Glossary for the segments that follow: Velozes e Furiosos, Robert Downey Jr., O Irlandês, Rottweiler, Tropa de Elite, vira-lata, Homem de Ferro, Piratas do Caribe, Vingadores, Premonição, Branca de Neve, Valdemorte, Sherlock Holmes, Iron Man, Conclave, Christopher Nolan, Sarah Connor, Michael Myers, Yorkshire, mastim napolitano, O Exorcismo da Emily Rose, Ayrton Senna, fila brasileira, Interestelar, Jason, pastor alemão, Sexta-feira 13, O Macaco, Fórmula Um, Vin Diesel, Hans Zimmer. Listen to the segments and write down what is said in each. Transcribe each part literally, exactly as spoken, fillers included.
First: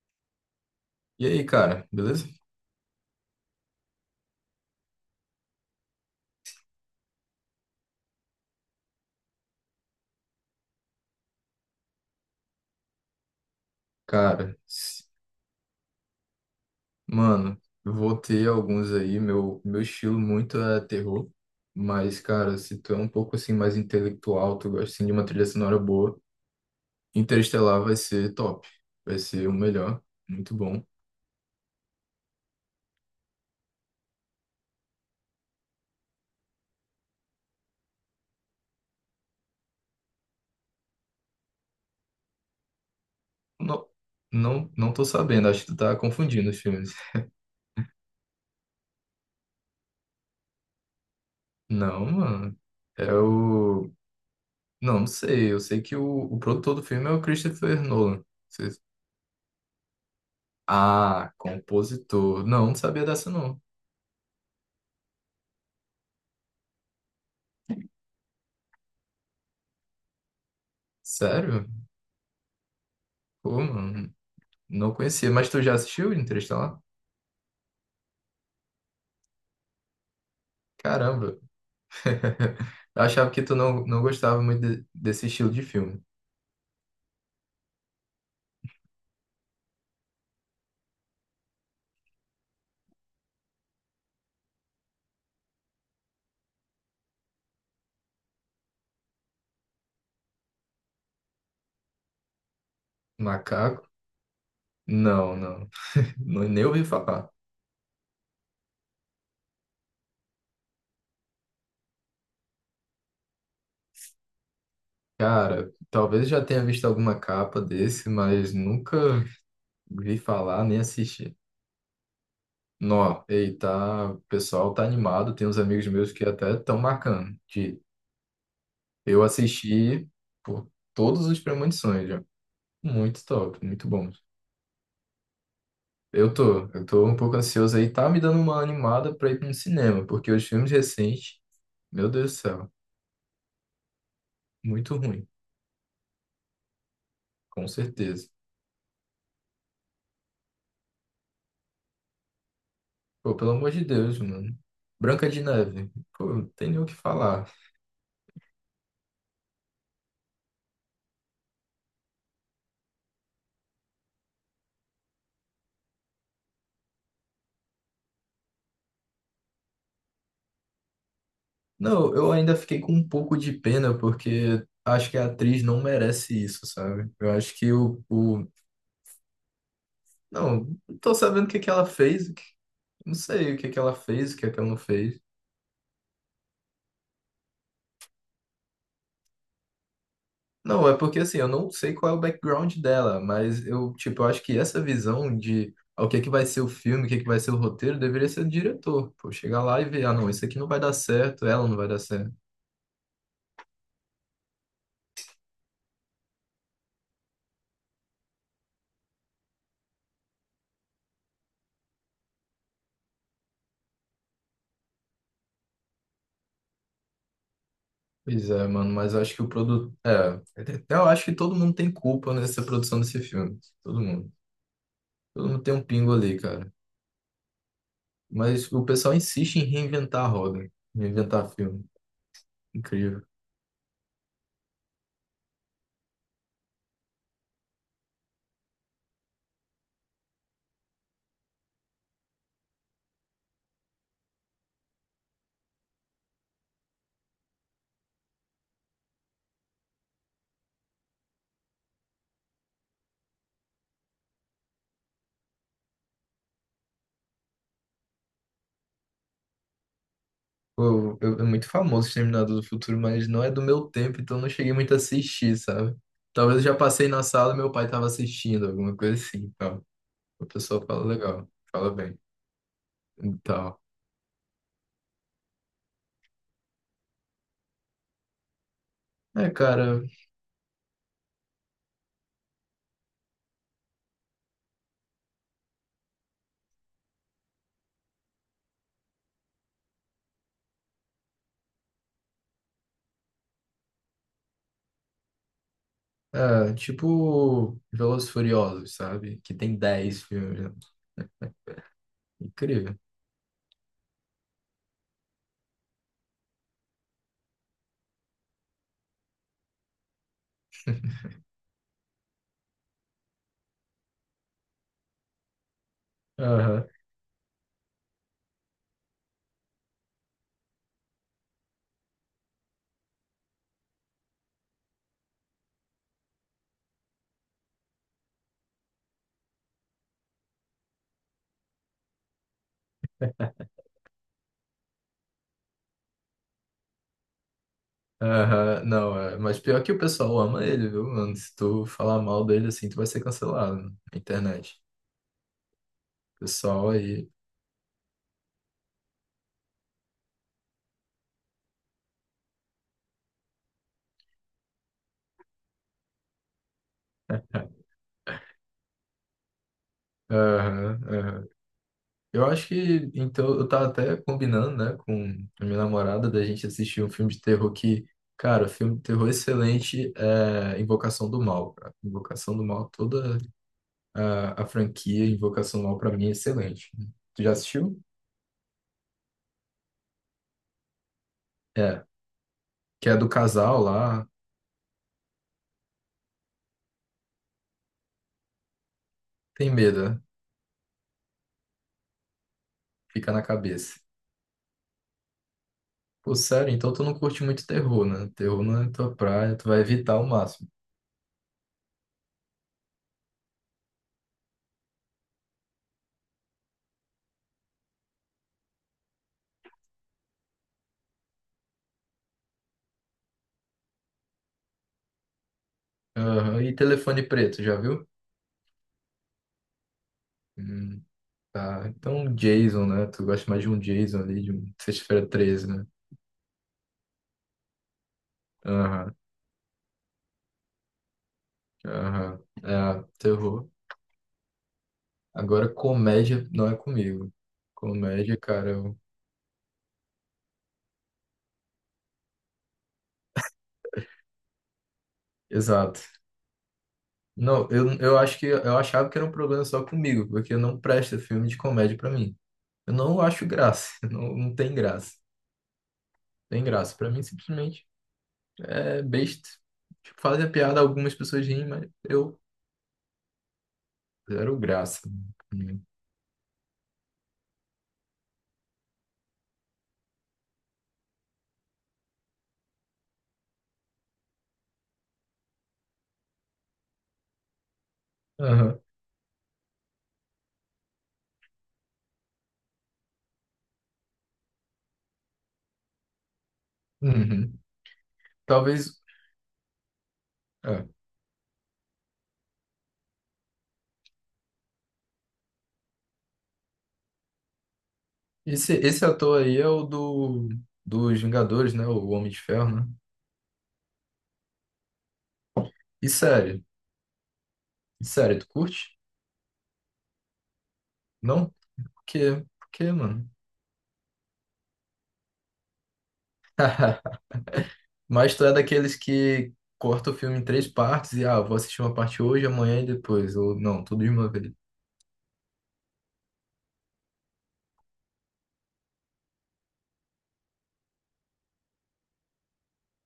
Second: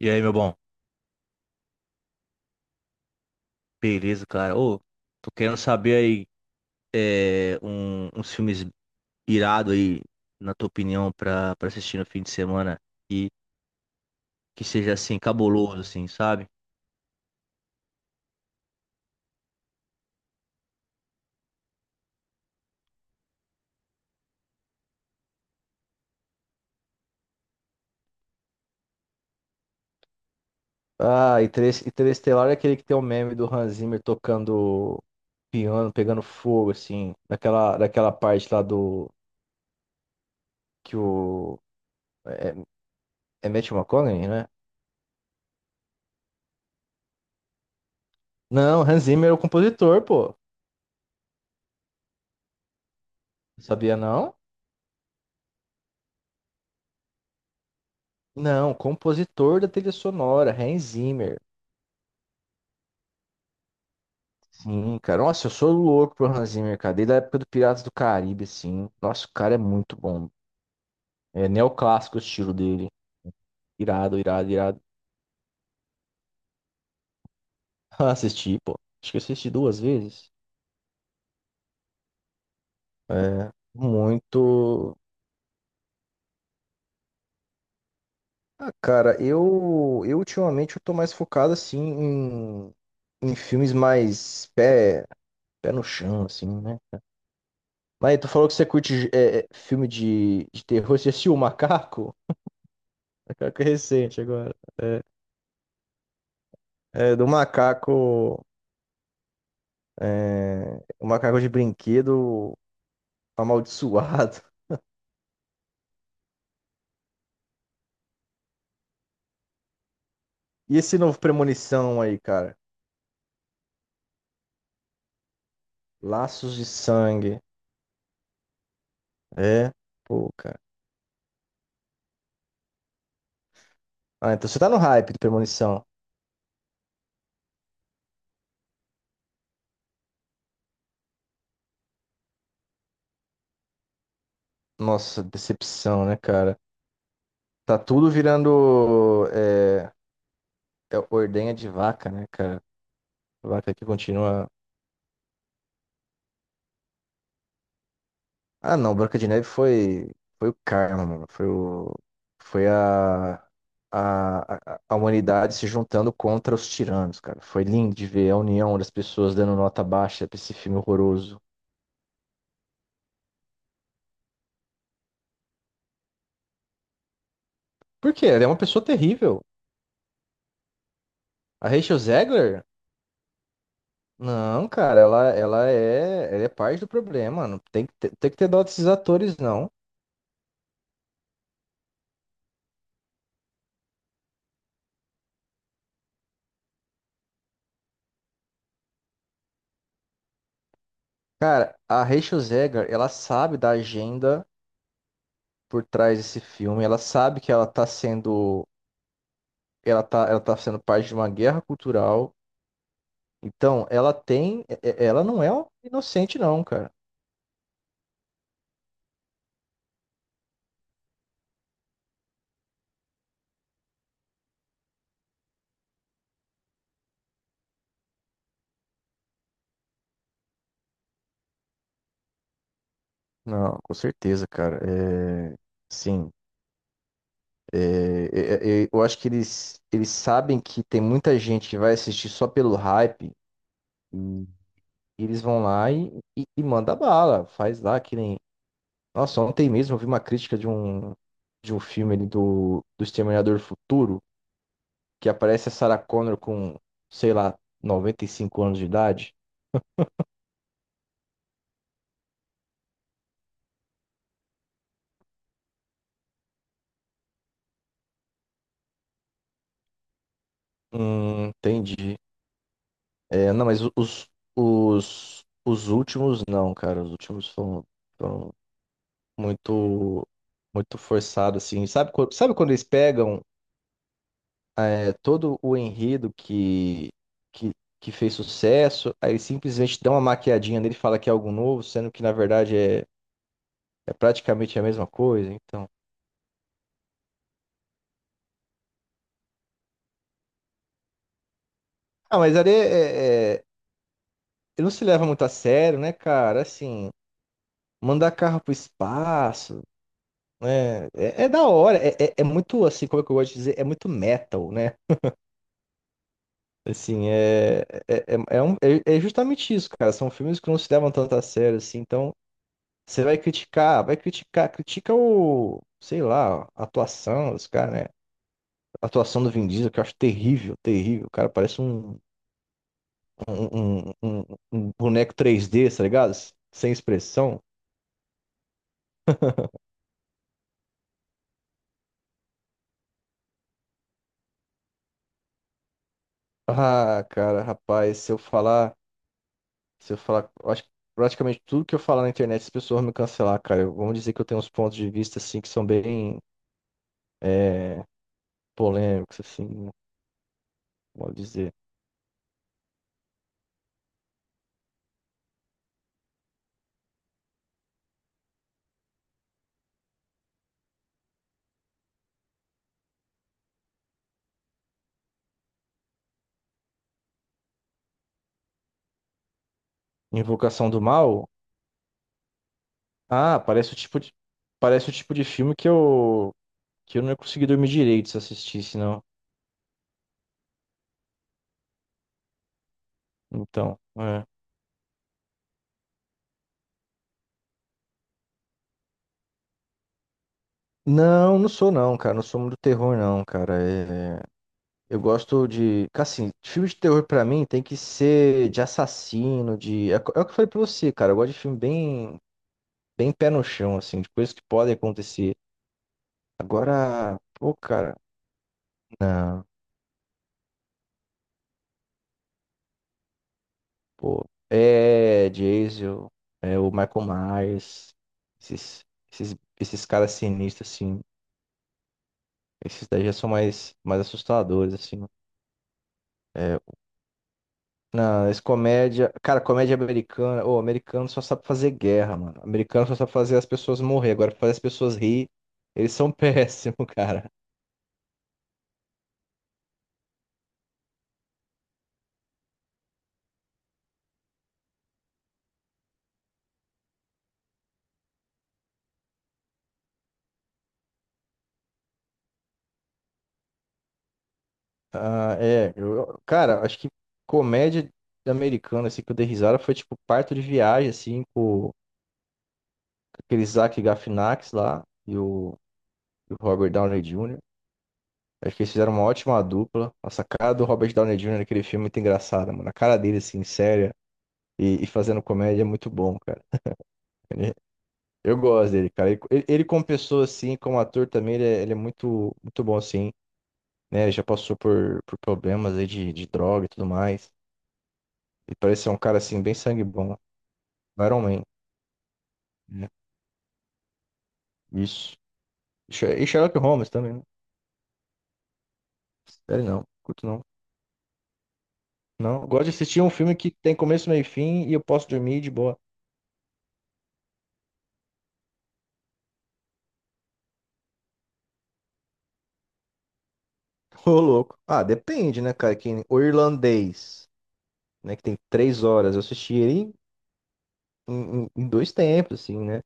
E aí, meu bom? E aí, cara, beleza? Beleza, cara? Ô, tô querendo saber aí é, um- uns filmes irado aí, na tua opinião, pra, pra assistir no fim de semana e Cara, que seja s- assim, cabuloso, assim, sabe? mano, eu vou ter alguns aí. Meu, meu estilo muito é terror, mas, cara, se tu é um pouco assim mais intelectual, tu gosta assim, de uma trilha sonora boa, Interestelar vai ser top, vai ser o melhor, muito bom. Ah, Interes- Interestelar é aquele que tem o meme do Hans Zimmer tocando piano, pegando fogo, assim, naquela daquela parte lá do que o. É, é Matthew Não, McConaughey, né? não, não tô sabendo, acho que tu tá confundindo os filmes. Não, Hans Zimmer é o compositor, pô. Não, mano, é o. Sabia não? Não, não sei, eu sei que o, o produtor do filme é o Christopher Nolan. Não, Vocês- compositor da trilha sonora, Hans Ah, Zimmer. compositor. Não, não sabia dessa, não. Sim, cara. Nossa, eu sou louco pro Hans Zimmer, cara. Desde a época do Piratas do Caribe, assim. Nossa, o cara é muito bom. É Sério? neoclássico o estilo dele. Pô, mano, Irado, irado, irado. não conhecia. Mas tu já assistiu Interestelar? Assisti, pô. Acho que eu assisti duas vezes. Caramba. Eu achava que É, tu não, não gostava muito de- muito. desse estilo de filme. Ah, cara, eu, eu ultimamente eu tô mais focado, assim, em, em filmes mais pé, pé no chão, assim, né? Mas tu falou que você curte é, é, filme de, de terror. Você assistiu O Macaco? O Macaco é Macaco? recente agora. Não, não. Nu- Nem ouvi É, do falar. Macaco. É, o macaco de brinquedo amaldiçoado. Cara, talvez já tenha visto alguma capa desse, mas nunca vi falar nem E esse novo assisti. Premonição aí, cara? Nó, ei, tá, o pessoal tá animado. Tem uns amigos meus que até Laços de tão marcando. sangue. De eu É? assisti Pô, cara. por todos os premonições já. Muito top, muito bom. Ah, então você tá no hype do Premonição. Eu tô, eu tô um pouco ansioso aí. Tá me dando uma animada pra ir pra um cinema, porque os filmes recentes, meu Deus do céu, muito Nossa, ruim, decepção, né, cara? com Tá tudo certeza. virando é, é, ordenha de vaca, né, cara? Pô, pelo amor Vaca de que Deus, continua. mano. Branca de Neve, pô, não tem nem o que falar. Ah, não, Branca de Neve foi, foi o karma, mano. Foi o, foi a, a, a a humanidade se juntando contra os tiranos, cara. Foi lindo de ver a união das pessoas dando nota baixa pra esse filme horroroso. Não, eu ainda fiquei com um pouco de pena, porque acho que a atriz não merece isso, sabe? Eu acho que o, Por quê? Ela o... é uma pessoa terrível. Não, não tô sabendo o que que A ela Rachel fez, o que- Zegler? não sei o que que ela fez, o que é que Não, ela não cara, fez. ela, ela é, ela é parte do problema, mano. Tem que ter, tem que ter dó desses atores, não. Não, é porque assim, eu não sei qual é o background dela, mas eu, tipo, eu acho que essa visão de ah, o que é que vai ser o filme, o que é que vai ser o roteiro, deveria ser do diretor. Pô, chegar lá e ver, ah, não, isso aqui não vai dar certo, ela Cara, não vai dar a certo. Rachel Zegler, ela sabe da agenda por trás desse filme. Ela sabe que ela tá sendo ela tá, ela tá sendo parte de uma guerra cultural. Então, ela tem, é- é- ela não é um inocente, não, cara. Pois é, mano, mas eu acho que o produto. É, eu acho que todo mundo tem culpa nessa produção desse filme. Todo mundo. Todo mundo tem um pingo ali, cara. Mas o pessoal insiste em reinventar a roda, reinventar filme. Incrível. Não, com certeza, cara. É, sim. É, é, é, é, eu acho que eles, eles sabem que tem muita gente que vai assistir só pelo hype e eles vão lá e, e, e manda bala, faz lá que nem. Nossa, ontem mesmo eu vi uma crítica de um, de um filme ali do, do Exterminador do Futuro, que aparece a Sarah Connor com, sei lá, noventa e cinco anos de idade. Pô, eu- é muito famoso Exterminador do Futuro, mas não é do meu tempo, então não cheguei muito a assistir, sabe? Talvez eu já passei na sala e meu pai tava assistindo, alguma coisa assim, tal. O pessoal fala legal, Hum, fala entendi. bem, e É, não, tal. mas os, os, os últimos não, cara. Os últimos foram, foram É, cara, muito, muito forçados, assim. Sabe, quando- sabe quando eles pegam é, todo o enredo que, que, que fez sucesso, aí eles simplesmente dão uma maquiadinha nele e fala que é algo novo, sendo que na verdade é, é praticamente a mesma coisa, então. é, tipo Velozes e Furiosos, sabe? Que tem dez filmes, né? Ah, mas ali é, Incrível. é- é, ele não se leva muito a sério, né, cara? Assim, mandar carro pro espaço. É, é, é da hora, é, é, é muito assim, como é que eu gosto de dizer, é muito metal, né? Aham, Assim, é, é, é, é um- é- é justamente isso, cara. São filmes que não se levam tanto a sério, assim, então você vai criticar, vai criticar, critica o, sei lá, a atuação dos caras, né? A atuação do Vin Diesel, que eu acho terrível, terrível. O cara parece um, um, um, um- um boneco três D, tá ligado? Sem expressão. aham, não, é. Mas pior que o pessoal ama ele, viu, mano? Se tu falar mal dele assim, tu vai ser cancelado na internet. Pessoal Ah, aí. cara, rapaz, se eu falar. Se eu falar, eu acho que praticamente tudo que eu falar na internet, as pessoas vão me cancelar, cara. Eu- Vamos dizer que eu tenho uns pontos de vista, assim, que são bem é, polêmicos, assim, como eu Aham, vou aham. dizer. Eu acho que, então, eu tava até combinando, né, com a minha namorada da gente assistir um filme de terror que, cara, filme de terror excelente é Invocação do Mal, cara. Invocação do Mal, toda a, a franquia Invocação do Mal pra mim é excelente. Tu já assistiu? Invocação do Mal? É, que é do Ah, casal parece o tipo lá, de, parece o tipo de filme que eu, que eu não ia conseguir dormir direito se assistisse, não. tem medo, né? Fica na Então, cabeça. é. Pô, sério, então tu não curte muito terror, né? Terror não é tua praia, tu vai evitar ao máximo. Não, não sou não, cara. Não sou muito do terror, não, cara. É, eu gosto de. Assim, filme de terror pra mim tem que ser de assassino, de. É é o que eu falei pra você, cara. Eu gosto de filme bem bem pé no chão, assim, de coisas que podem acontecer. Aham, e Telefone Agora, Preto, pô, já viu? cara, não, Hum. Tá, então Jason, né? Tu gosta mais de um Jason ali, pô. de um Sexta-feira É treze, né? Jason, é o Michael Myers, esses, Aham, esses, esses caras sinistros, assim. aham. É, Esses daí já são terror. mais, mais assustadores, assim. Agora, comédia não é É, comigo. Comédia, não, esse cara, eu... comédia. Cara, comédia americana. O americano só sabe fazer guerra, mano. Americano só sabe fazer as pessoas morrer. Agora, fazer as pessoas rir, Exato. eles são péssimos, cara. Não, eu, eu acho que eu achava que era um problema só comigo, porque não presta filme de comédia pra mim. Eu não acho graça, não, não tem graça. Tem graça. Pra mim, simplesmente é besta. Tipo, fazem a piada, algumas pessoas riem, mas eu zero graça. Ah, é. eu- cara, acho que comédia americana, assim, que eu dei risada foi tipo Parto de Viagem, assim, com aquele Zach Galifianakis lá e o, e o Robert Downey júnior Acho Aham. que eles fizeram uma ótima dupla. Nossa, a cara do Robert Downey júnior naquele filme é muito engraçada, mano. A cara dele, assim, séria e, e fazendo comédia é muito bom, cara. Uhum. Ele- eu gosto Talvez. dele, cara. Ele, ele ele como pessoa, assim, É. como ator também, ele é, ele é muito, muito bom, assim, né? Já passou por, por problemas aí de, de droga e tudo mais. Esse, E parece esse ser um cara, ator aí assim, é bem o sangue bom. do, dos O Iron Man, Vingadores, né? O Homem de Ferro, né? né? Isso. E E Sher- e sério, Sherlock Holmes também, né? e sério, tu curte? Sério, não. Curto não. Não? Por quê? Não. Por Gosto de quê, assistir mano? um filme que tem começo, meio e fim e eu posso dormir de boa. Mas tu é daqueles que corta o filme em três partes e, ah, vou assistir uma parte hoje, amanhã e depois. Ou não, tudo de uma Ô, vez. louco. Ah, depende, né, cara? Que o irlandês, né? Que tem três horas. Eu assisti ele em, em- em dois tempos, assim, né?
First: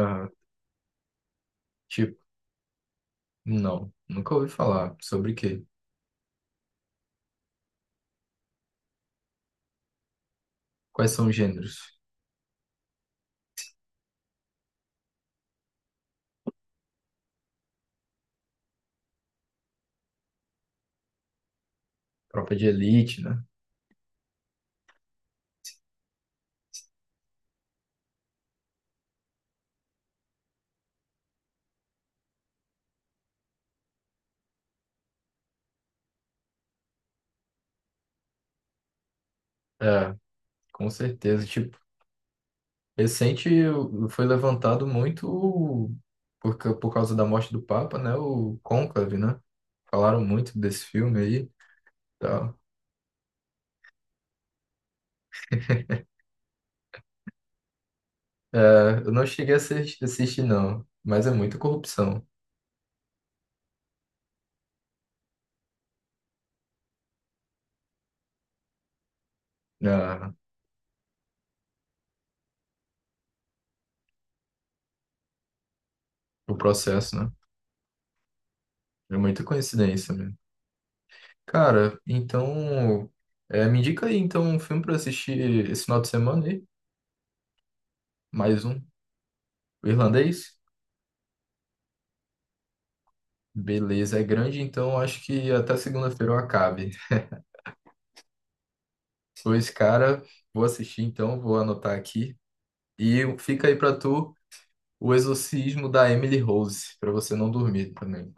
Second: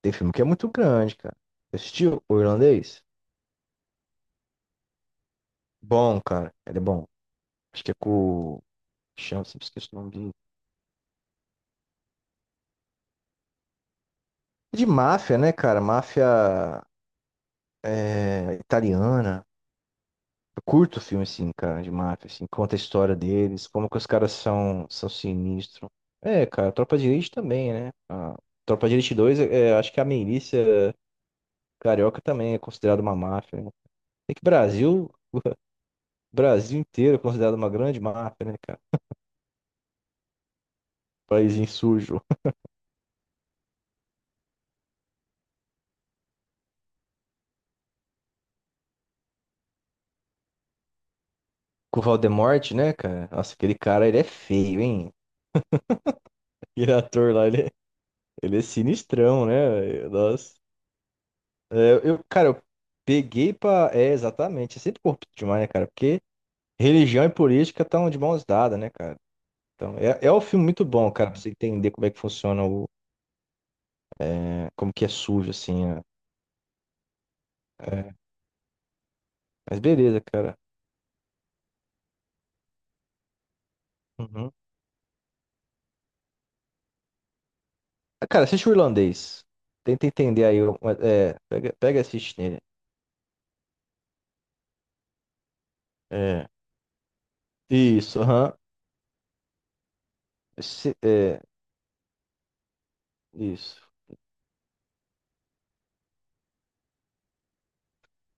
Tem filme que é muito grande, cara. Você tipo, assistiu o irlandês? não. Nunca ouvi falar. Sobre o quê? Bom, cara. Ele é bom. Acho que é com. o- Chama, sempre esqueço o nome dele. Quais são os gêneros? É de máfia, né, cara? Máfia é, italiana. Eu curto filme, assim, cara, de máfia, assim, Tropa de conta a história Elite, né? deles, como que os caras são, são sinistros. É, cara, Tropa de Elite também, né? A Tropa de Elite dois, é, acho que a milícia carioca também é considerada uma máfia, né? É que Brasil, Brasil inteiro é considerado uma grande máfia, né, cara? É, com certeza. Paísinho Tipo, sujo. recente foi levantado muito por, ca- por causa da morte do Papa, né? O Conclave, né? Falaram muito desse filme aí, e Com o tal. Valdemorte, né, cara? Nossa, aquele cara, ele é feio, hein? Aquele ator lá, ele é, ele é É, eu não sinistrão, cheguei a assistir, né? assistir Nossa. não, mas é muita É, eu, corrupção, cara, eu peguei pra... É, exatamente. É sempre corrupto demais, né, cara? Porque religião e política estão de mãos dadas, né, cara? Então, é, é né? um filme muito bom, cara, pra você entender como é que funciona o, é, como que é sujo, assim. É. O processo, né? É, É muita mas coincidência beleza, mesmo. cara. Cara, então é, me indica aí então Uhum. um filme para assistir esse final de semana aí, Ah, cara, mais assiste o um, irlandês. o Tenta entender irlandês. aí. o- É, é, pega, pega e assiste nele. Beleza, é grande, então acho que até segunda-feira eu É. acabe. Isso, aham. Pois, cara, vou Se- assistir então, É, vou anotar aqui. E fica aí isso. pra tu o exorcismo da Emily Rose, pra você não dormir também.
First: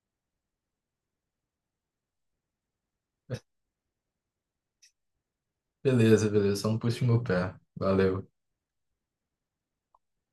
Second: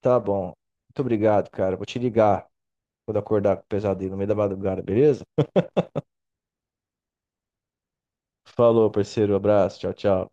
Tá bom. Muito obrigado, cara. Vou te ligar quando acordar com o pesadelo no meio da madrugada, beleza? Beleza, beleza, só não puxa o meu pé. Valeu. Falou, parceiro. Abraço. Tchau, tchau.